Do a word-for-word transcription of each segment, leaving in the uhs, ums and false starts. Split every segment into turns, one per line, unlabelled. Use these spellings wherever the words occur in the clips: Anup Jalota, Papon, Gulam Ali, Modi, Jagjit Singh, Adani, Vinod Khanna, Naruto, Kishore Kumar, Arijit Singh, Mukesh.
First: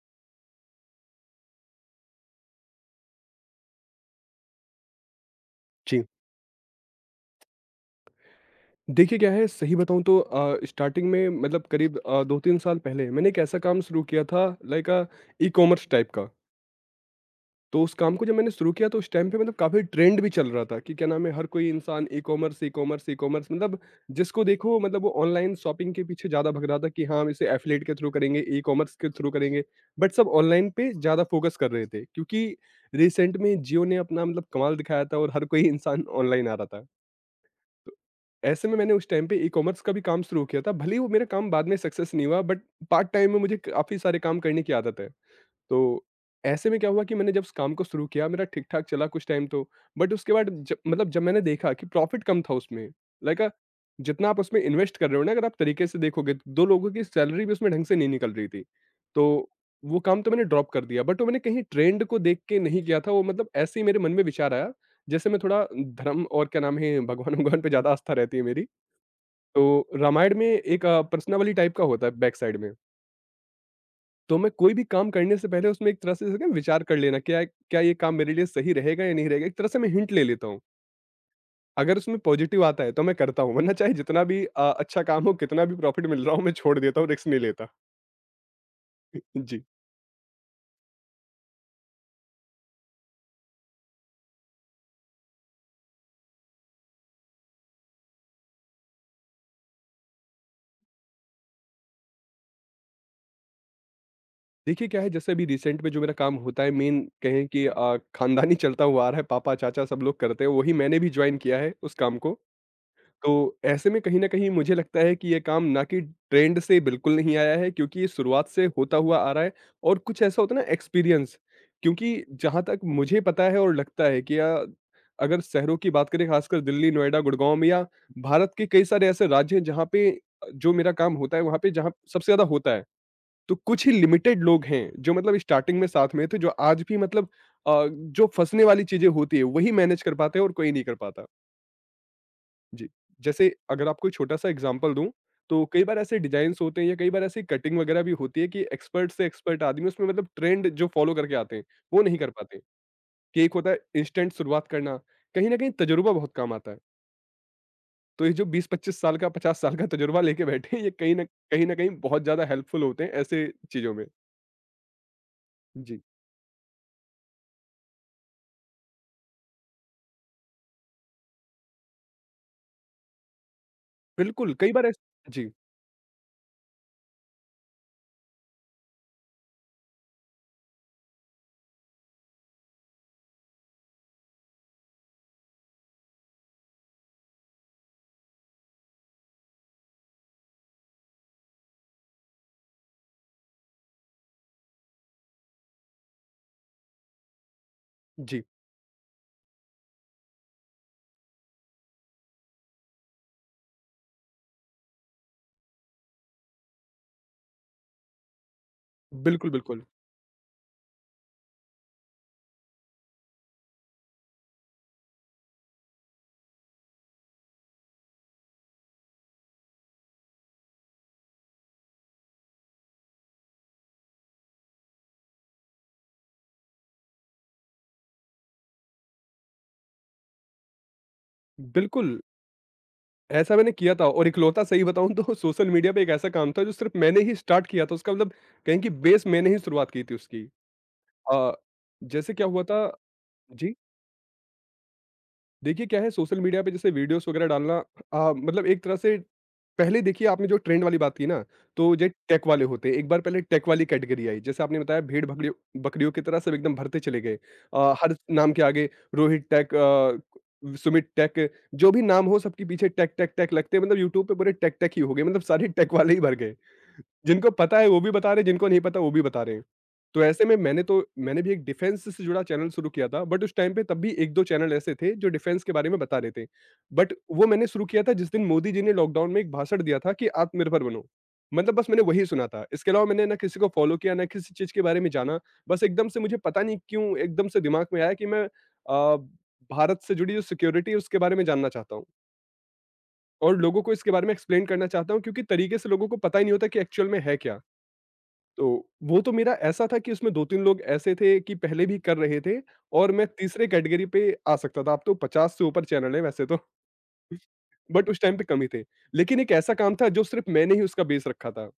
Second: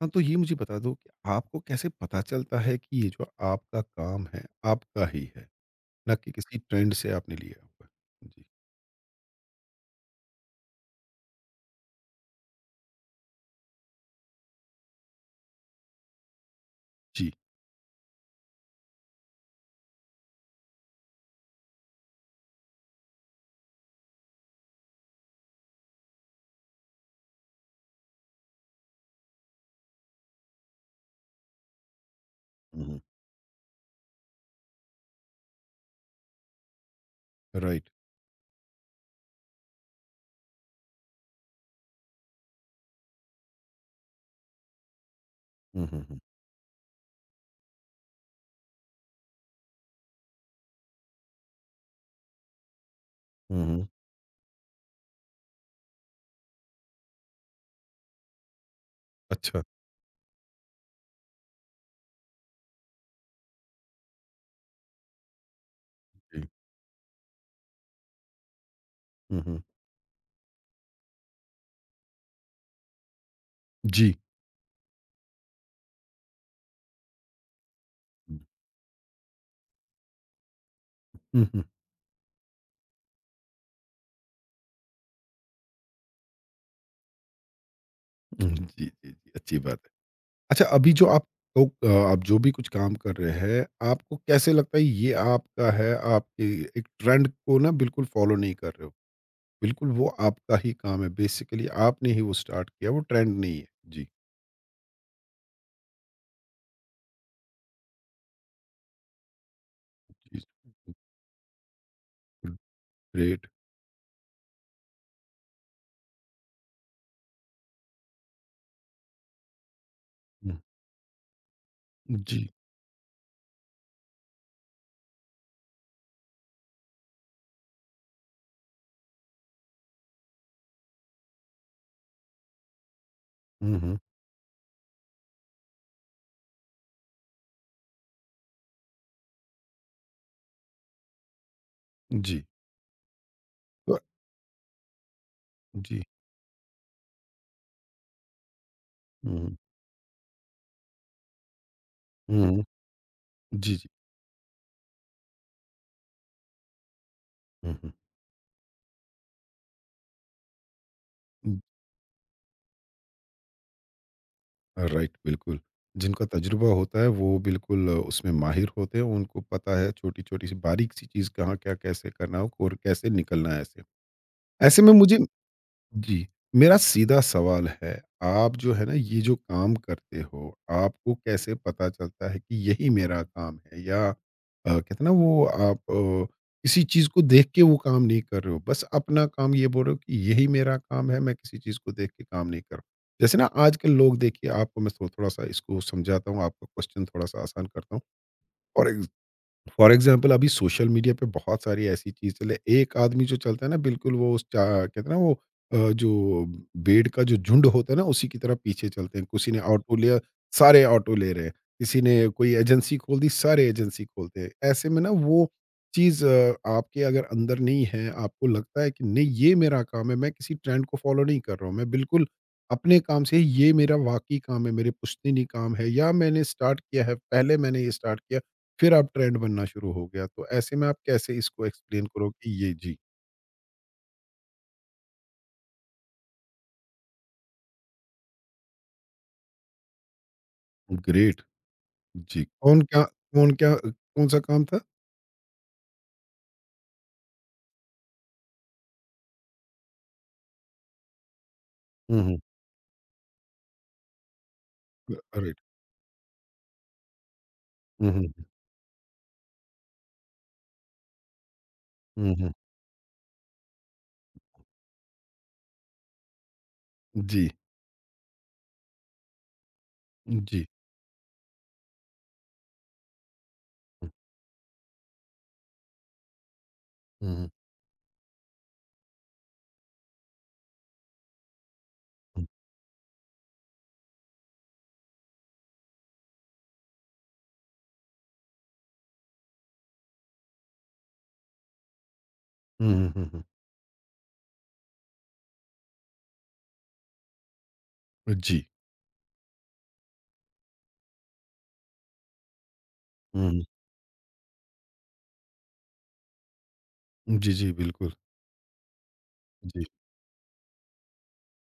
हाँ, तो ये मुझे बता दो कि आपको कैसे पता चलता है कि ये जो आपका काम है, आपका ही है,
जी।
ना कि किसी ट्रेंड से आपने लिया हुआ है? जी।
देखिए क्या है, सही बताऊँ तो अ, स्टार्टिंग में मतलब करीब अ, दो तीन साल पहले मैंने एक ऐसा काम शुरू किया था लाइक अ, ई-कॉमर्स टाइप का।
जी।
तो उस काम को जब मैंने शुरू किया तो उस टाइम पे मतलब काफ़ी ट्रेंड भी चल रहा था कि क्या नाम है, हर कोई इंसान ई-कॉमर्स, ई-कॉमर्स, ई-कॉमर्स मतलब जिसको देखो, मतलब वो ऑनलाइन शॉपिंग के पीछे ज़्यादा भग रहा था कि हाँ, हम इसे एफिलिएट के थ्रू करेंगे, ई-कॉमर्स के थ्रू करेंगे। बट सब ऑनलाइन पे ज़्यादा फ़ोकस कर रहे थे क्योंकि
हुँ, हुँ।
रिसेंट में जियो ने अपना मतलब कमाल दिखाया था, और हर कोई इंसान ऑनलाइन आ रहा था।
राइट।
ऐसे में मैंने उस टाइम पे ई-कॉमर्स का भी काम शुरू किया था, भले ही वो मेरा काम बाद में सक्सेस नहीं हुआ, बट पार्ट टाइम में मुझे काफ़ी सारे काम करने की आदत है।
हुँ, हुँ,
तो
हुँ।
ऐसे में क्या हुआ कि मैंने जब उस काम को शुरू किया मेरा ठीक ठाक चला कुछ टाइम, तो बट उसके बाद जब मतलब जब मैंने देखा कि प्रॉफिट कम था उसमें, लाइक
हुँ, हुँ।
जितना आप उसमें इन्वेस्ट कर रहे हो ना, अगर आप तरीके से देखोगे तो दो लोगों की सैलरी भी उसमें ढंग से नहीं निकल रही थी, तो
अच्छा।
वो काम तो मैंने ड्रॉप कर दिया। बट वो मैंने कहीं ट्रेंड को देख के नहीं किया था, वो मतलब ऐसे ही मेरे मन में विचार आया। जैसे मैं थोड़ा धर्म
जी।
और क्या नाम है, भगवान भगवान पे ज़्यादा आस्था रहती है मेरी।
हुँ, हुँ।
तो रामायण में एक पर्सनावली टाइप का होता है बैक साइड में,
जी।
तो मैं कोई भी काम करने से पहले उसमें एक तरह से, जैसे कि विचार कर लेना, क्या क्या ये काम मेरे
हुँ।
लिए सही रहेगा या नहीं रहेगा, एक तरह से मैं हिंट ले लेता हूँ।
हुँ, हुँ,
अगर उसमें पॉजिटिव आता है तो मैं करता हूँ, वरना चाहे जितना भी अ, अच्छा काम हो, कितना भी प्रॉफिट मिल रहा हो, मैं छोड़ देता हूँ, रिस्क नहीं लेता।
हुँ। जी, जी, जी, अच्छी
जी।
बात है। अच्छा, अभी जो आप लोग अ, आप जो भी कुछ काम कर रहे हैं, आपको कैसे लगता है ये आपका है, आपके एक ट्रेंड को ना बिल्कुल फ़ॉलो नहीं कर रहे हो? बिल्कुल वो आपका ही काम है, बेसिकली आपने ही वो स्टार्ट किया, वो ट्रेंड नहीं है। जी।
देखिए क्या है, जैसे अभी रिसेंट में जो मेरा काम होता है मेन, कहें कि अ, खानदानी चलता हुआ आ रहा है, पापा चाचा सब लोग
जी,
करते हैं, वही मैंने भी ज्वाइन किया है उस काम को। तो
ग्रेट।
ऐसे में कहीं न कहीं मुझे लगता है कि ये काम ना कि ट्रेंड से बिल्कुल नहीं आया है, क्योंकि ये शुरुआत से होता हुआ आ रहा है, और कुछ ऐसा होता
हुँ,
है ना, एक्सपीरियंस। क्योंकि
जी।
जहाँ तक मुझे पता है और लगता है कि अ, अगर शहरों की बात करें, खासकर दिल्ली, नोएडा, गुड़गाँव में, या भारत के कई सारे ऐसे राज्य हैं जहाँ पे अ, जो मेरा काम होता है वहाँ पे, जहाँ सबसे ज़्यादा होता है। तो
हुँ,
कुछ ही
हुँ,
लिमिटेड लोग हैं जो मतलब स्टार्टिंग में साथ में थे, जो आज भी मतलब अ, जो फँसने वाली चीज़ें होती है वही मैनेज कर पाते हैं और कोई नहीं कर पाता।
जी।
जी। जैसे अगर
तो
आपको छोटा-सा एग्ज़ाम्पल दूँ, तो कई बार
जी।
ऐसे डिज़ाइन्स होते हैं, या कई बार ऐसी कटिंग वगैरह भी होती है कि एक्सपर्ट से
हुँ, हुँ,
एक्सपर्ट आदमी उसमें मतलब ट्रेंड जो फ़ॉलो करके आते हैं, वो नहीं कर
हुँ,
पाते।
हुँ।
कि एक होता
जी,
है
जी।
इंस्टेंट शुरुआत करना, कहीं न कहीं तजुर्बा बहुत काम आता है।
हुँ, हुँ।
तो ये जो बीस पच्चीस साल का, पचास साल का तजुर्बा लेके बैठे हैं, ये कहीं न
हुँ,
कहीं न कहीं बहुत ज़्यादा हेल्पफुल होते हैं ऐसे चीज़ों में।
राइट बिल्कुल।
जी,
जिनका तजुर्बा होता है वो बिल्कुल अ, उसमें माहिर होते हैं, उनको पता है छोटी-छोटी सी बारीक सी चीज़ कहाँ क्या कैसे करना हो और कैसे निकलना है ऐसे।
बिल्कुल, कई
ऐसे
बार
में
ऐस
मुझे
जी,
जी, मेरा सीधा सवाल है, आप जो है ना ये जो काम करते हो, आपको कैसे पता चलता है कि यही मेरा काम है? या अ, कहते हैं ना वो आप अ, किसी चीज़ को देख के वो काम नहीं कर रहे हो, बस अपना काम ये बोल रहे हो कि यही मेरा काम है, मैं किसी चीज़ को देख के काम नहीं कर रहा। हूं। जैसे ना आजकल लोग, देखिए आपको मैं थो थोड़ा-सा इसको समझाता हूँ, आपका क्वेश्चन थोड़ा-सा आसान करता हूँ।
जी।
फॉर एग्ज़ फॉर एग्जाम्पल अभी सोशल मीडिया पे बहुत सारी ऐसी चीज चले, एक आदमी जो चलता है ना बिल्कुल वो उस चा- कहते हैं ना वो अ, जो बेड का जो झुंड होता है ना उसी की तरह पीछे चलते हैं।
बिल्कुल,
किसी ने
बिल्कुल।
ऑटो लिया, सारे ऑटो ले रहे हैं। किसी ने कोई एजेंसी खोल दी, सारे एजेंसी खोलते हैं। ऐसे में ना वो चीज आपके अगर अंदर नहीं है, आपको लगता है कि नहीं ये मेरा काम है, मैं किसी ट्रेंड को फॉलो नहीं कर रहा हूँ, मैं बिल्कुल अपने काम से ये मेरा वाकई काम है, मेरे पुश्तनी काम है, या मैंने स्टार्ट किया है, पहले मैंने ये स्टार्ट किया, फिर आप ट्रेंड बनना शुरू हो गया। तो ऐसे में आप कैसे इसको एक्सप्लेन
बिल्कुल।
करोगे ये? जी।
ऐसा मैंने किया था, और इकलौता सही बताऊँ तो सोशल मीडिया पे एक ऐसा काम था जो सिर्फ़ मैंने ही स्टार्ट किया था, उसका मतलब कहें कि बेस मैंने ही शुरुआत की थी उसकी।
ग्रेट।
अ, जैसे
जी।
क्या हुआ
कौन
था
क्या कौन क्या
जी।
अ, कौन-सा काम था?
देखिए क्या है, सोशल मीडिया पे जैसे वीडियोस वगैरह डालना आ, मतलब एक तरह से, पहले देखिए आपने जो ट्रेंड वाली बात की ना, तो ये
हुँ, हुँ।
टेक वाले होते हैं, एक बार पहले टेक वाली कैटेगरी आई, जैसे आपने बताया
अ,
भेड़ बकरियों
राइट।
बकरियों की तरह सब एकदम भरते चले गए। आ,
हुँ,
हर
हुँ,
नाम के आगे रोहित टेक, आ, सुमित टेक, जो भी नाम
हुँ, हुँ,
हो
हुँ।
सबके पीछे टेक टेक टेक लगते हैं, मतलब यूट्यूब पे पूरे टेक टेक ही हो गए, मतलब सारे टेक वाले ही भर गए।
जी,
जिनको पता है वो भी बता रहे हैं, जिनको नहीं पता वो भी बता रहे हैं। तो ऐसे में
जी।
मैंने तो मैंने भी एक डिफेंस से जुड़ा चैनल शुरू किया था, बट उस टाइम पे तब भी एक दो चैनल ऐसे थे जो डिफेंस के बारे में बता रहे थे। बट
हुँ,
वो
हुँ,
मैंने शुरू किया था जिस दिन मोदी जी ने लॉकडाउन में एक भाषण दिया था कि आत्मनिर्भर बनो। मतलब बस मैंने वही
हुँ,
सुना था। इसके अलावा मैंने ना किसी को फॉलो किया, ना किसी चीज़ के बारे में जाना। बस एकदम से मुझे पता नहीं क्यों एकदम से दिमाग में आया कि मैं अ, भारत से जुड़ी जो सिक्योरिटी है उसके बारे में जानना चाहता हूँ,
हुँ, हुँ, हुँ, हुँ, हुँ।
और लोगों को इसके बारे में एक्सप्लेन करना चाहता हूँ, क्योंकि तरीके से लोगों को पता ही नहीं होता कि एक्चुअल में है क्या।
जी।
तो वो तो मेरा ऐसा था कि उसमें दो तीन लोग ऐसे थे कि पहले भी कर रहे थे, और मैं
हुँ, हुँ।
तीसरे कैटेगरी पे आ सकता था। अब तो पचास से ऊपर चैनल है वैसे तो।
जी, जी,
बट
बिल्कुल।
उस टाइम पे कम ही थे। लेकिन एक ऐसा
जी।
काम था जो सिर्फ़ मैंने ही उसका बेस रखा था।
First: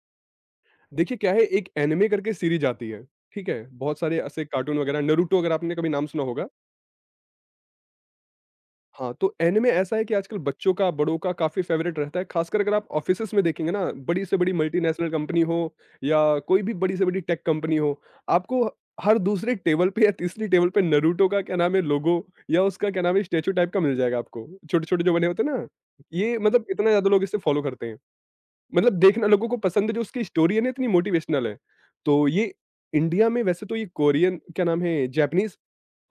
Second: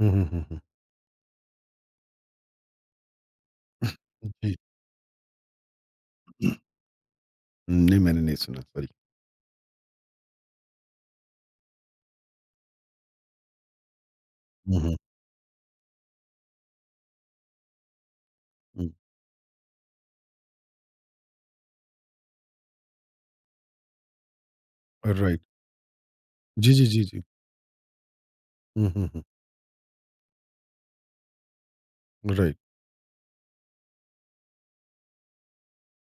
हुँ, हुँ, हुँ, हुँ।
देखिए क्या है, एक एनिमे करके सीरीज़ आती है, ठीक है? बहुत सारे ऐसे
जी।
कार्टून वगैरह, नारुतो अगर आपने कभी नाम सुना होगा।
नहीं, मैंने नहीं सुना, सॉरी।
हाँ, तो एनिमे ऐसा है कि आजकल बच्चों का, बड़ों का काफ़ी फ़ेवरेट रहता है। ख़ासकर अगर आप ऑफ़िसेज़ में देखेंगे ना, बड़ी से बड़ी
हुँ, हुँ,
मल्टीनेशनल कंपनी हो या कोई भी बड़ी से बड़ी टेक कंपनी हो, आपको
हुँ।
हर दूसरे टेबल पे या तीसरी टेबल पे नारुतो का क्या नाम है लोगो या उसका क्या नाम है स्टैचू टाइप का मिल जाएगा आपको। छोटे-छोटे जो बने
राइट।
होते हैं ना, ये मतलब
जी, जी,
इतना
जी,
ज़्यादा
जी।
लोग इसे फ़ॉलो करते हैं।
हुँ,
मतलब
हुँ, हुँ।
देखना लोगों को पसंद है, जो उसकी स्टोरी है ना इतनी मोटिवेशनल है। तो ये
राइट।
इंडिया में वैसे तो ये कोरियन क्या नाम है, जैपनीज़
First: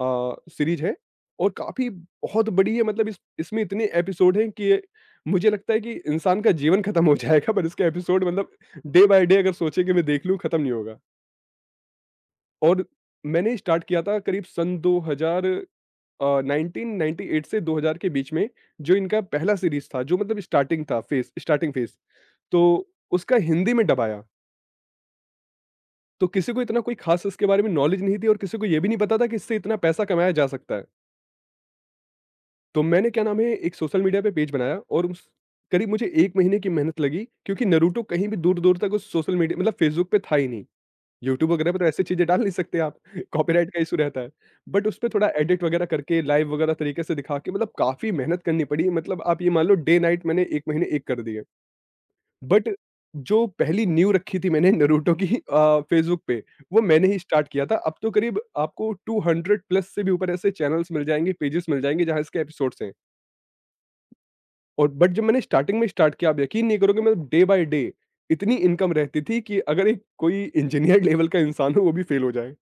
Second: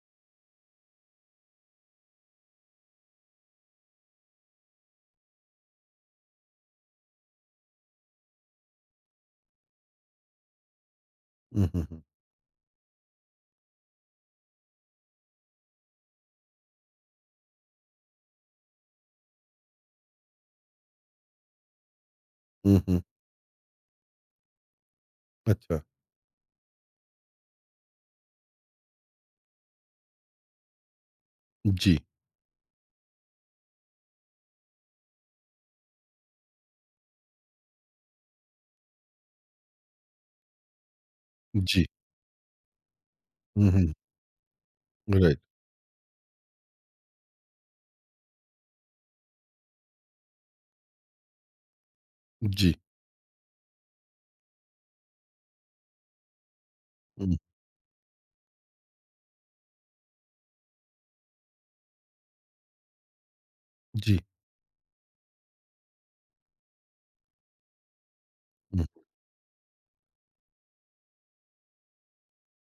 अ, सीरीज़ है, और काफ़ी बहुत बड़ी है, मतलब इस इसमें इतने एपिसोड हैं कि ये मुझे लगता है कि इंसान का जीवन खत्म हो जाएगा पर इसके एपिसोड मतलब डे बाय डे अगर सोचे कि मैं देख लूँ, खत्म नहीं होगा।
हुँ, हुँ, हुँ।
और मैंने स्टार्ट किया था करीब सन दो हज़ार, अ, नाइनटीन नाइंटी एट से दो हज़ार के बीच में, जो इनका पहला सीरीज था, जो मतलब स्टार्टिंग था फेस, स्टार्टिंग फेस। तो
हुँ, हुँ।
उसका हिंदी में डब आया।
अच्छा।
तो किसी को इतना कोई खास इसके बारे में नॉलेज नहीं थी, और किसी को ये भी नहीं पता था कि इससे इतना पैसा कमाया जा सकता है।
जी,
तो मैंने, क्या नाम है, एक सोशल मीडिया पे पेज बनाया, और उस करीब मुझे एक महीने की मेहनत लगी, क्योंकि नारुतो कहीं भी दूर-दूर तक उस सोशल मीडिया मतलब फ़ेसबुक पे था ही नहीं। यूट्यूब वगैरह पे
जी।
तो ऐसी चीज़ें डाल नहीं सकते आप।
हुँ,
कॉपीराइट का
हुँ।
इश्यू रहता है। बट उस पे थोड़ा
राइट।
एडिट वगैरह करके लाइव वगैरह तरीके से दिखा के मतलब काफ़ी मेहनत करनी पड़ी, मतलब आप ये मान लो डे नाइट मैंने एक महीने एक कर दिए। बट
जी।
जो पहली नींव रखी थी मैंने नारुतो की अ, फ़ेसबुक पे, वो मैंने ही स्टार्ट किया था। अब तो करीब आपको टू हंड्रेड प्लस से भी ऊपर ऐसे चैनल्स मिल जाएँगे, पेजेस मिल जाएँगे जहाँ इसके एपिसोड्स हैं।
जी।
और बट जब मैंने स्टार्टिंग में स्टार्ट किया, आप यकीन नहीं करोगे, मतलब डे बाय डे इतनी
हुँ,
इनकम रहती थी कि अगर एक कोई इंजीनियर लेवल का इंसान हो वो भी फेल हो जाए।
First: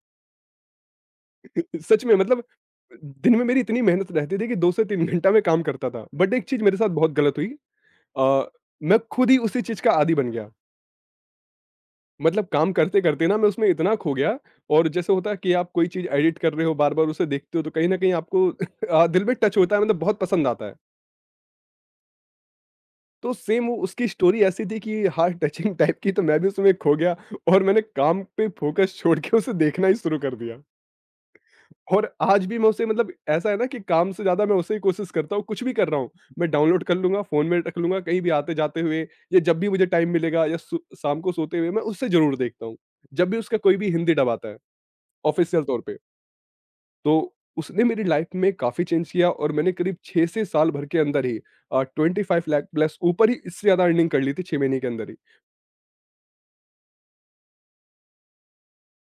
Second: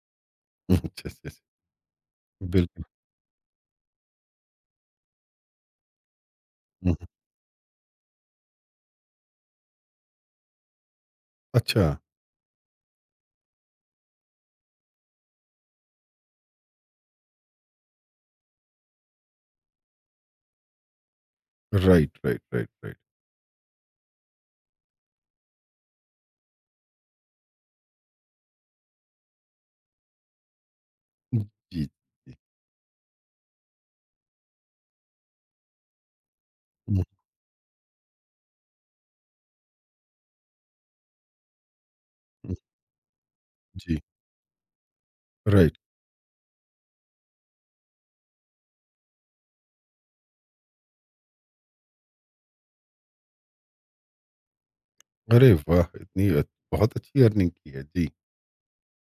हुँ, अच्छा, अच्छा, अच्छा।
सच में, मतलब
बिल्कुल।
दिन में मेरी इतनी मेहनत रहती थी कि दो से तीन घंटा मैं काम करता था, बट एक चीज मेरे साथ
हुँ, हुँ।
बहुत गलत हुई। अ, मैं खुद ही उसी चीज का आदी बन गया,
अच्छा,
मतलब काम करते करते ना मैं उसमें इतना खो गया। और जैसे होता है कि आप कोई चीज एडिट कर रहे हो बार बार उसे देखते हो, तो कहीं ना कहीं आपको अ, दिल में टच होता है, मतलब बहुत पसंद आता है।
Right, right, right, right.
तो सेम वो उसकी स्टोरी ऐसी थी कि हार्ट टचिंग टाइप की, तो मैं भी उसमें खो गया, और मैंने काम पे फ़ोकस छोड़ के उसे देखना ही शुरू कर दिया।
जी।
और आज भी मैं उसे, मतलब ऐसा है ना कि काम से ज़्यादा मैं उसे ही कोशिश करता हूँ, कुछ भी कर रहा हूँ, मैं डाउनलोड कर
हुँ,
लूँगा, फ़ोन में रख लूँगा, कहीं भी आते-जाते हुए या जब भी मुझे टाइम मिलेगा या सु शाम को सोते हुए मैं उसे ज़रूर
हुँ,
देखता हूँ। जब भी उसका कोई भी
जी,
हिंदी डब आता है, ऑफ़िशियल
राइट।
तौर पे, तो उसने मेरी लाइफ़ में काफ़ी चेंज किया, और मैंने करीब छह से साल भर के अंदर ही अ, ट्वेंटी फ़ाइव लाख प्लस ऊपर ही इससे ज़्यादा अर्निंग कर ली थी, छह महीने के अंदर ही।
अरे वाह! इतनी अ, बहुत अच्छी अर्निंग की है। जी,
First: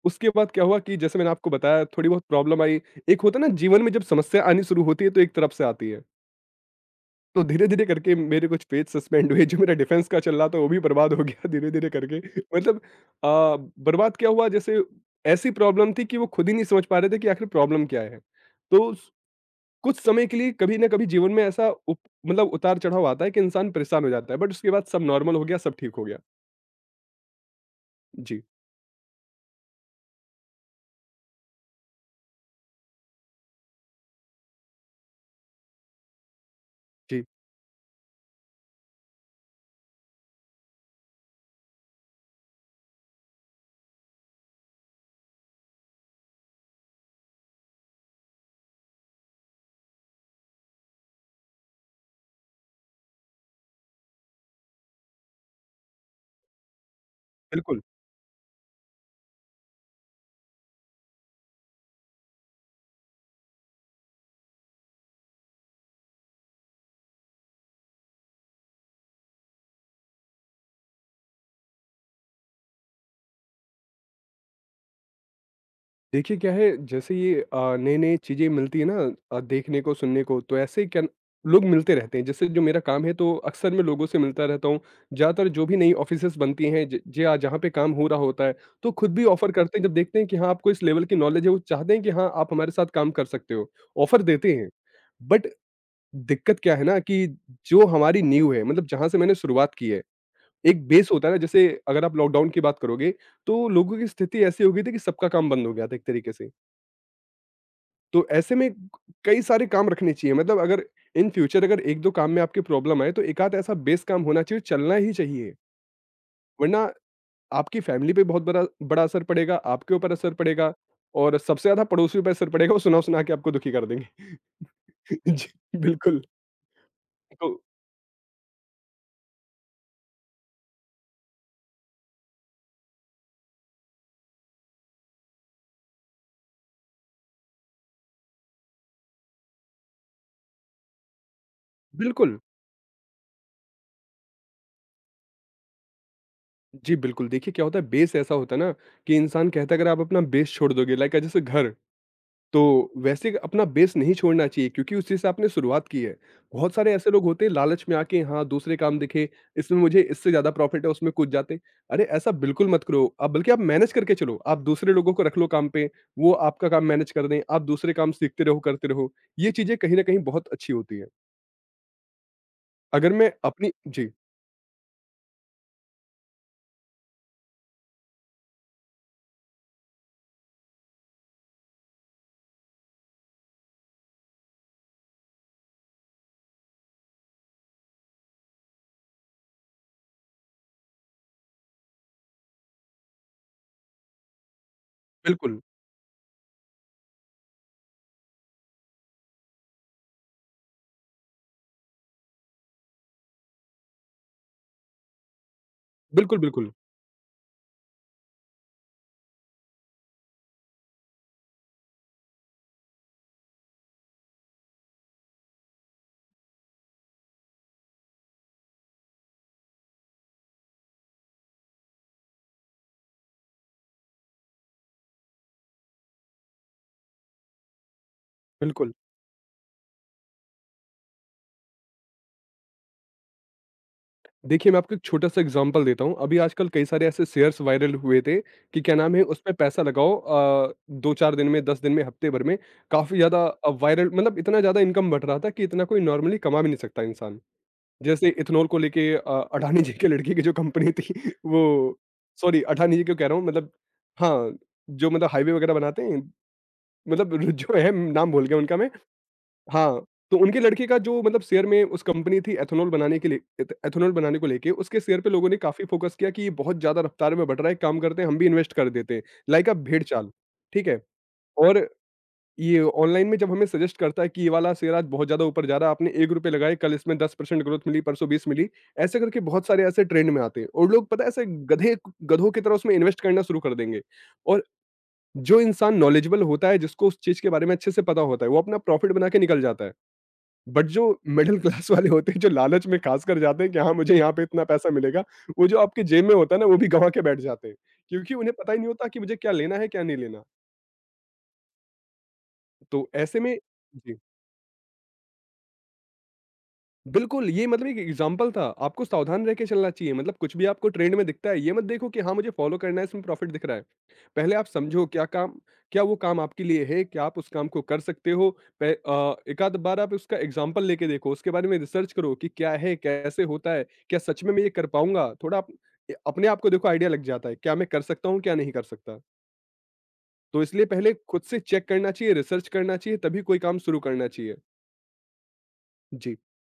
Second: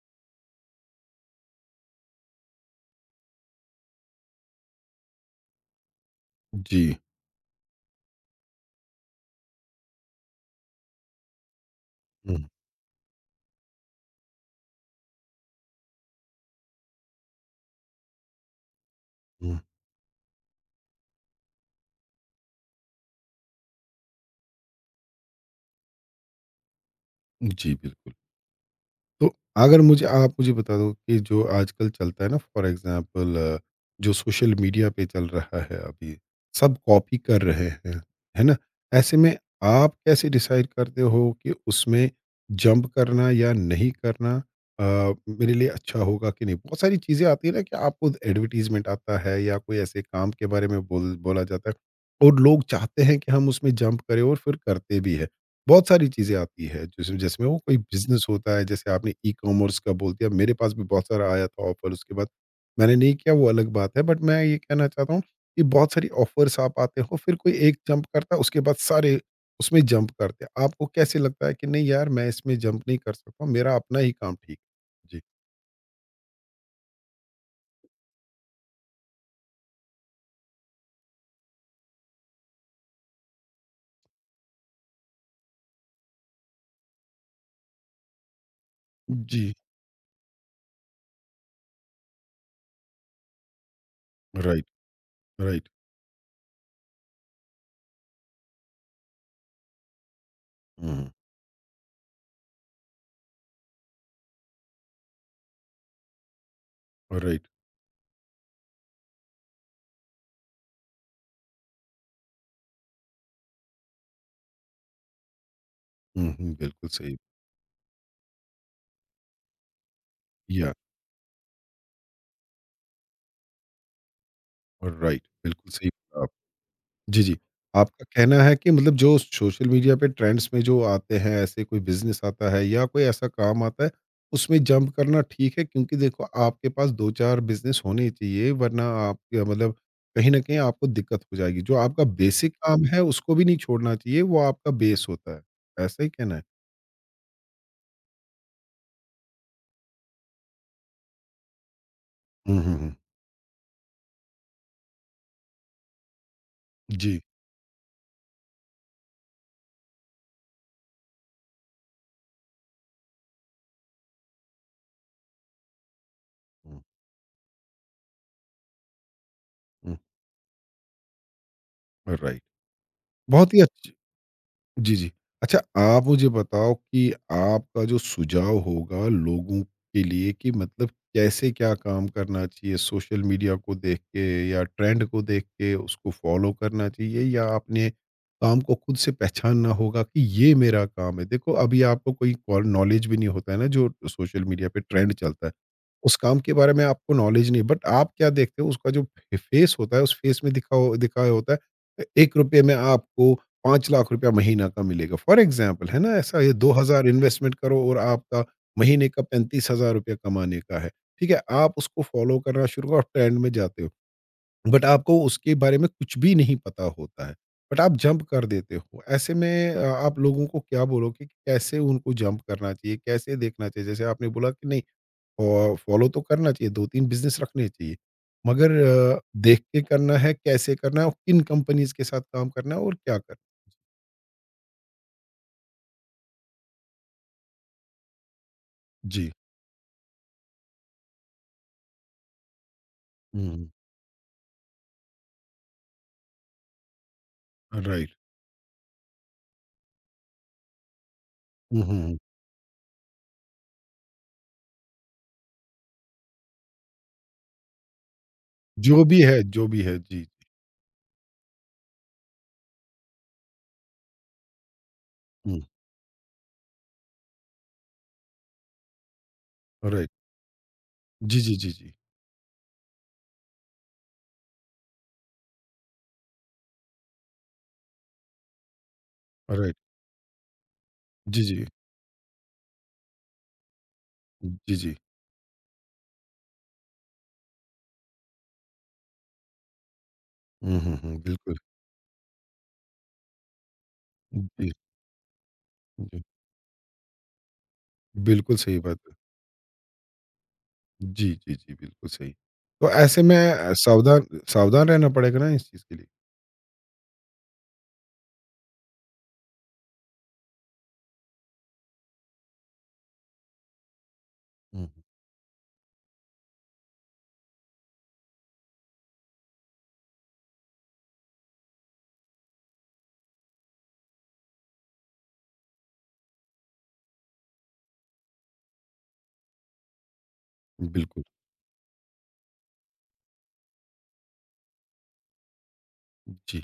उसके बाद क्या हुआ कि जैसे मैंने आपको बताया थोड़ी बहुत प्रॉब्लम आई। एक होता है ना जीवन में जब समस्या आनी शुरू होती है तो एक तरफ से आती है।
जी।
तो धीरे-धीरे करके मेरे कुछ पेज सस्पेंड हुए, जो मेरा डिफेंस का चल रहा था वो भी बर्बाद हो गया धीरे-धीरे करके।
हुँ,
मतलब अ, बर्बाद क्या हुआ, जैसे ऐसी प्रॉब्लम थी कि वो खुद ही नहीं समझ पा रहे थे कि आखिर प्रॉब्लम क्या है। तो स
हुँ।
कुछ समय के लिए कभी ना कभी जीवन में ऐसा उप मतलब उतार-चढ़ाव आता है कि इंसान परेशान हो जाता है, बट उसके बाद सब नॉर्मल हो गया, सब ठीक हो गया।
जी, बिल्कुल।
जी,
तो अगर मुझे आप मुझे बता दो कि जो आजकल चलता है ना, फॉर एग्जांपल अ, जो सोशल मीडिया पे चल रहा है अभी, सब कॉपी
जी।
कर रहे हैं, है ना? ऐसे में आप कैसे डिसाइड करते हो कि उसमें जंप करना या नहीं करना अ, मेरे लिए अच्छा होगा कि नहीं? बहुत सारी चीज़ें आती है ना कि आपको एडवर्टाइज़मेंट आता है या कोई ऐसे काम के बारे में बोल बोला जाता है और लोग चाहते हैं कि हम उसमें जंप करें और फिर करते भी हैं। बहुत सारी चीज़ें आती है जिसमें जिसमें वो कोई
बिल्कुल।
बिज़नेस होता है, जैसे आपने ई-कॉमर्स का बोल दिया। मेरे पास भी बहुत सारा आया था ऑफ़र, उसके बाद मैंने नहीं किया वो अलग बात है, बट मैं ये कहना चाहता हूँ कि बहुत सारी ऑफ़र्स आप आते हो, फिर कोई एक जंप करता है, उसके बाद सारे उसमें जंप करते हैं। आपको कैसे लगता है कि नहीं यार मैं इसमें जंप नहीं कर सकता हूँ, मेरा अपना ही काम ठीक है? जी।
देखिए क्या है, जैसे ये अ, नई-नई चीज़ें मिलती है ना, अ, देखने को, सुनने को, तो ऐसे क्या लोग मिलते रहते हैं। जैसे जो मेरा काम है, तो अक्सर मैं लोगों से मिलता रहता हूँ। ज़्यादातर जो भी नई ऑफ़िसेज़ बनती हैं ज ज जहाँ पे काम हो रहा होता है, तो खुद भी
जी।
ऑफ़र करते हैं जब देखते हैं कि हाँ, आपको इस लेवल की नॉलेज है, वो चाहते हैं कि हाँ, आप हमारे साथ काम कर सकते हो। ऑफ़र देते
राइट,
हैं, बट
राइट।
दिक्कत क्या है ना कि जो हमारी नींव है, मतलब जहाँ से मैंने शुरुआत की है, एक बेस
हुँ,
होता है ना। जैसे अगर आप लॉकडाउन की बात करोगे तो लोगों की स्थिति ऐसी हो गई थी कि सबका काम बंद हो गया था एक तरीके से।
राइट।
तो ऐसे में कई सारे काम रखने चाहिए, मतलब अगर इन फ्यूचर अगर एक दो काम में आपकी प्रॉब्लम आए तो एक आध ऐसा बेस काम होना चाहिए, चलना ही चाहिए।
हुँ, हुँ, बिल्कुल
वरना
सही।
आपकी फैमिली पे बहुत बड़ा बड़ा असर पड़ेगा, आपके ऊपर असर
या
पड़ेगा, और सबसे ज्यादा पड़ोसियों पर असर पड़ेगा, वो सुना सुना के आपको दुखी कर देंगे।
राइट, बिल्कुल
जी
सही बोला
बिल्कुल।
आप। जी, जी।
तो
आपका कहना है कि मतलब जो सोशल मीडिया पे ट्रेंड्स में जो आते हैं, ऐसे कोई बिज़नेस आता है या कोई ऐसा काम आता है, उसमें जंप करना ठीक है, क्योंकि देखो आपके पास दो चार बिज़नेस होने चाहिए वरना आप या मतलब कहीं न कहीं आपको दिक्कत हो जाएगी। जो आपका
बिल्कुल,
बेसिक काम है उसको भी नहीं छोड़ना चाहिए, वो आपका बेस होता है। ऐसा ही कहना है?
जी बिल्कुल। देखिए क्या होता है, बेस ऐसा होता है ना कि इंसान कहता है अगर आप अपना बेस छोड़ दोगे, लाइक जैसे घर,
हुँ,
तो
हुँ, हुँ।
वैसे अपना बेस नहीं छोड़ना चाहिए क्योंकि उसी से आपने शुरुआत की है। बहुत सारे ऐसे
जी।
लोग होते हैं लालच में आके हाँ, दूसरे काम दिखे, इसमें मुझे इससे ज़्यादा प्रॉफ़िट है, उसमें कूद जाते। हैं। अरे ऐसा बिल्कुल मत करो, आप बल्कि आप मैनेज करके चलो, आप दूसरे लोगों को रख लो काम पे, वो आपका
हुँ,
काम मैनेज कर दें, आप दूसरे काम सीखते रहो, करते रहो। ये चीज़ें
हुँ,
कहीं न कहीं बहुत अच्छी होती हैं।
राइट।
अगर मैं
बहुत ही
अपनी
अच्छ
जी,
जी, जी। अच्छा, आप मुझे बताओ कि आपका जो सुझाव होगा लोगों के लिए, कि मतलब कैसे क्या काम करना चाहिए? सोशल मीडिया को देख के या ट्रेंड को देख के उसको फ़ॉलो करना चाहिए, या आपने काम को खुद से पहचानना होगा कि ये मेरा काम है? देखो अभी आपको कोई कॉल नॉलेज भी नहीं होता है ना जो सोशल मीडिया पे ट्रेंड चलता है।
बिल्कुल।
उस काम के बारे में आपको नॉलेज नहीं, बट आप क्या देखते हो उसका जो फे फेस होता है, उस फेस में दिखा हो दिखाया होता है, ₹एक रुपये में आपको पाँच लाख रुपया महीना का मिलेगा, फॉर एग्ज़ाम्पल है ना,
बिल्कुल,
ऐसा ये
बिल्कुल,
दो हज़ार इन्वेस्टमेंट करो और आपका महीने का पैंतीस हज़ार रुपया कमाने का है। ठीक है, आप उसको फ़ॉलो करना शुरू करो, आप ट्रेंड में जाते हो। बट आपको उसके बारे में कुछ भी नहीं पता होता है, बट आप जंप कर देते हो। ऐसे में अ, आप लोगों को क्या बोलोगे कि कैसे उनको जंप करना चाहिए, कैसे देखना चाहिए? जैसे आपने बोला कि नहीं अ, फ़ॉलो तो करना चाहिए, दो तीन बिज़नेस रखने चाहिए। मगर
बिल्कुल।
अ, देख के करना है, कैसे करना है और किन कंपनीज़ के साथ काम करना है और क्या करना है?
देखिए, मैं आपको एक छोटा-सा एग्ज़ाम्पल देता हूँ। अभी आजकल कई सारे ऐसे शेयर्स वायरल हुए थे कि क्या नाम है,
जी।
उसमें पैसा लगाओ। अ, दो चार दिन में, दस दिन में, हफ्ते भर में काफ़ी ज़्यादा
हुँ।
अ, वायरल, मतलब इतना ज़्यादा इनकम बढ़ रहा था कि इतना कोई नॉर्मली कमा भी नहीं सकता इंसान।
राइट।
जैसे इथेनॉल को लेके अ, अडानी जी के लड़के की जो कंपनी थी
हुँ, हुँ,
वो,
हुँ।
सॉरी अडानी जी क्यों कह रहा हूँ, मतलब हाँ, जो मतलब हाईवे वगैरह बनाते हैं, मतलब जो है, नाम भूल गया उनका मैं।
जो भी है जो भी है,
हाँ,
जी।
तो उनके लड़के का जो मतलब शेयर में उस कंपनी थी एथेनॉल बनाने के लिए, एथ एथेनॉल बनाने को लेके उसके शेयर पे लोगों ने
हुँ।
काफ़ी फ़ोकस किया कि ये बहुत ज़्यादा रफ़्तार में बढ़ रहा है, एक काम करते हैं हम भी इन्वेस्ट कर देते हैं, लाइक अ
राइट।
भेड़चाल, ठीक है?
जी, जी, जी, जी।
और ये ऑनलाइन में जब हमें सजेस्ट करता है कि ये वाला शेयर आज बहुत ज़्यादा ऊपर जा रहा है, आपने ₹एक रुपया लगाए, कल इसमें दस परसेंट ग्रोथ मिली, परसों बीस मिली, ऐसे करके बहुत
राइट।
सारे ऐसे ट्रेंड में आते हैं, और लोग पता है
जी,
ऐसे
जी।
गधे गधों की तरह उसमें इन्वेस्ट करना शुरू कर देंगे। और
जी, जी।
जो इंसान नॉलेजेबल होता है, जिसको उस चीज़ के बारे में अच्छे से पता होता है, वो अपना प्रॉफ़िट बना के निकल जाता है।
हुँ,
बट
हुँ,
जो
हुँ। बिल्कुल।
मिडल क्लास वाले होते हैं, जो लालच में खासकर जाते हैं कि हाँ, मुझे यहाँ पे इतना
जी,
पैसा मिलेगा, वो जो आपके
जी।
जेब में होता है ना, वो भी गँवा के बैठ जाते हैं, क्योंकि उन्हें
बिल्कुल
पता ही
सही
नहीं
बात
होता
है।
कि मुझे क्या लेना है, क्या नहीं लेना।
जी, जी, जी, बिल्कुल सही। तो
तो
ऐसे में
ऐसे में
अ,
जी।
सावधान सावधान रहना पड़ेगा ना इस चीज़ के लिए।
बिल्कुल, ये मतलब एक एग्ज़ाम्पल था। आपको सावधान रह के चलना चाहिए, मतलब कुछ भी आपको ट्रेंड में दिखता है, ये मत देखो कि हाँ, मुझे फ़ॉलो करना है, इसमें प्रॉफ़िट दिख रहा है। पहले आप
हुँ।
समझो क्या काम, क्या वो काम आपके लिए है? क्या आप उस काम को कर सकते हो? पह अ, एक-आध बार आप उसका एग्ज़ाम्पल लेके देखो, उसके बारे में रिसर्च करो कि क्या है? कैसे होता है? क्या सच में मैं ये कर पाऊँगा? थोड़ा आप ए, अपने आप को देखो, आइडिया लग जाता है, क्या मैं कर सकता हूँ, क्या नहीं कर सकता? तो इसलिए पहले
बिल्कुल।
खुद से चेक करना चाहिए, रिसर्च करना चाहिए, तभी कोई काम शुरू करना चाहिए। जी,
जी।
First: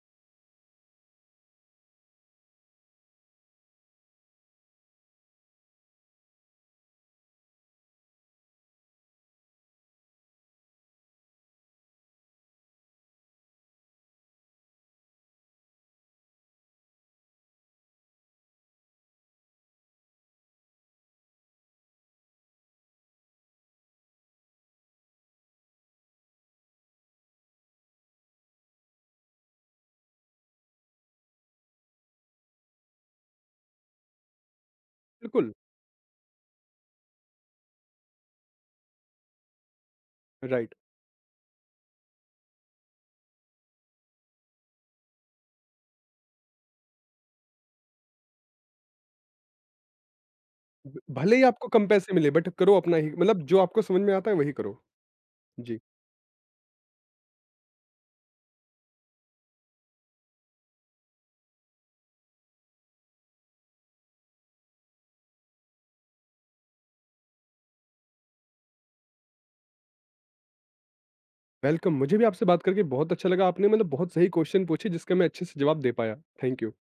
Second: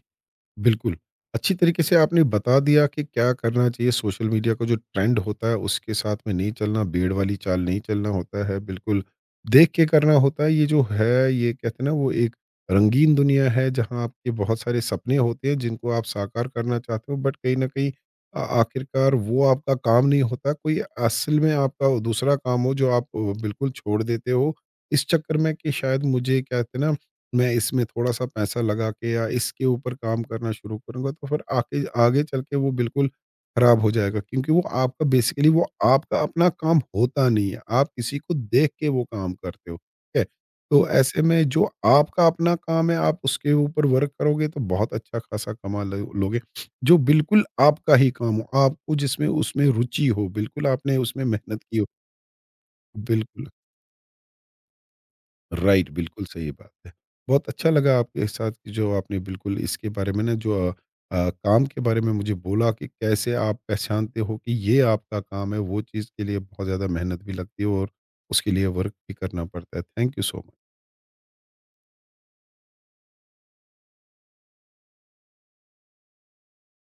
बिल्कुल। अच्छी तरीके से आपने बता दिया कि क्या करना चाहिए, सोशल मीडिया का जो ट्रेंड होता है, उसके साथ में नहीं चलना, भेड़ वाली चाल नहीं चलना होता है, बिल्कुल देख के करना होता है। ये जो है, ये कहते हैं ना, वो एक रंगीन दुनिया है, जहाँ आपके बहुत सारे सपने होते हैं, जिनको आप साकार करना चाहते हो, बट कहीं न कहीं अ, आखिरकार वो आपका काम नहीं होता। कोई असल में आपका दूसरा काम हो, जो आप अ, बिल्कुल छोड़ देते हो, इस चक्कर में कि शायद मुझे, कहते हैं ना, मैं इसमें थोड़ा-सा पैसा लगा के या इसके ऊपर काम करना शुरू करूँगा, तो फिर आके आगे चल के वो बिल्कुल ख़राब हो जाएगा, क्योंकि वो आपका बेसिकली
बिल्कुल,
वो आपका अपना काम होता नहीं है। आप किसी को देख के वो काम करते हो, ठीक है?
राइट।
तो ऐसे में जो आपका अपना काम है, आप उसके ऊपर वर्क करोगे तो बहुत अच्छा ख़ासा कमा लो लोगे। जो बिल्कुल आपका ही काम हो, आपको जिसमें उसमें रुचि हो, बिल्कुल आपने
भ
उसमें
भले ही
मेहनत
आपको
की हो।
कम पैसे मिले बट करो अपना ही, मतलब
बिल्कुल।
जो आपको समझ में आता है वही करो। जी,
राइट, बिल्कुल सही बात है। बहुत अच्छा लगा आपके साथ कि जो आपने बिल्कुल इसके बारे में ना जो अ, काम के बारे में मुझे बोला कि कैसे आप पहचानते हो कि ये आपका काम है, वो चीज़ के लिए बहुत ज़्यादा मेहनत भी लगती है और उसके लिए वर्क भी करना पड़ता है। Thank you so much.
Welcome. मुझे भी आपसे बात करके बहुत अच्छा लगा। आपने मतलब बहुत सही क्वेश्चन पूछे जिसका मैं अच्छे से जवाब दे पाया। Thank you.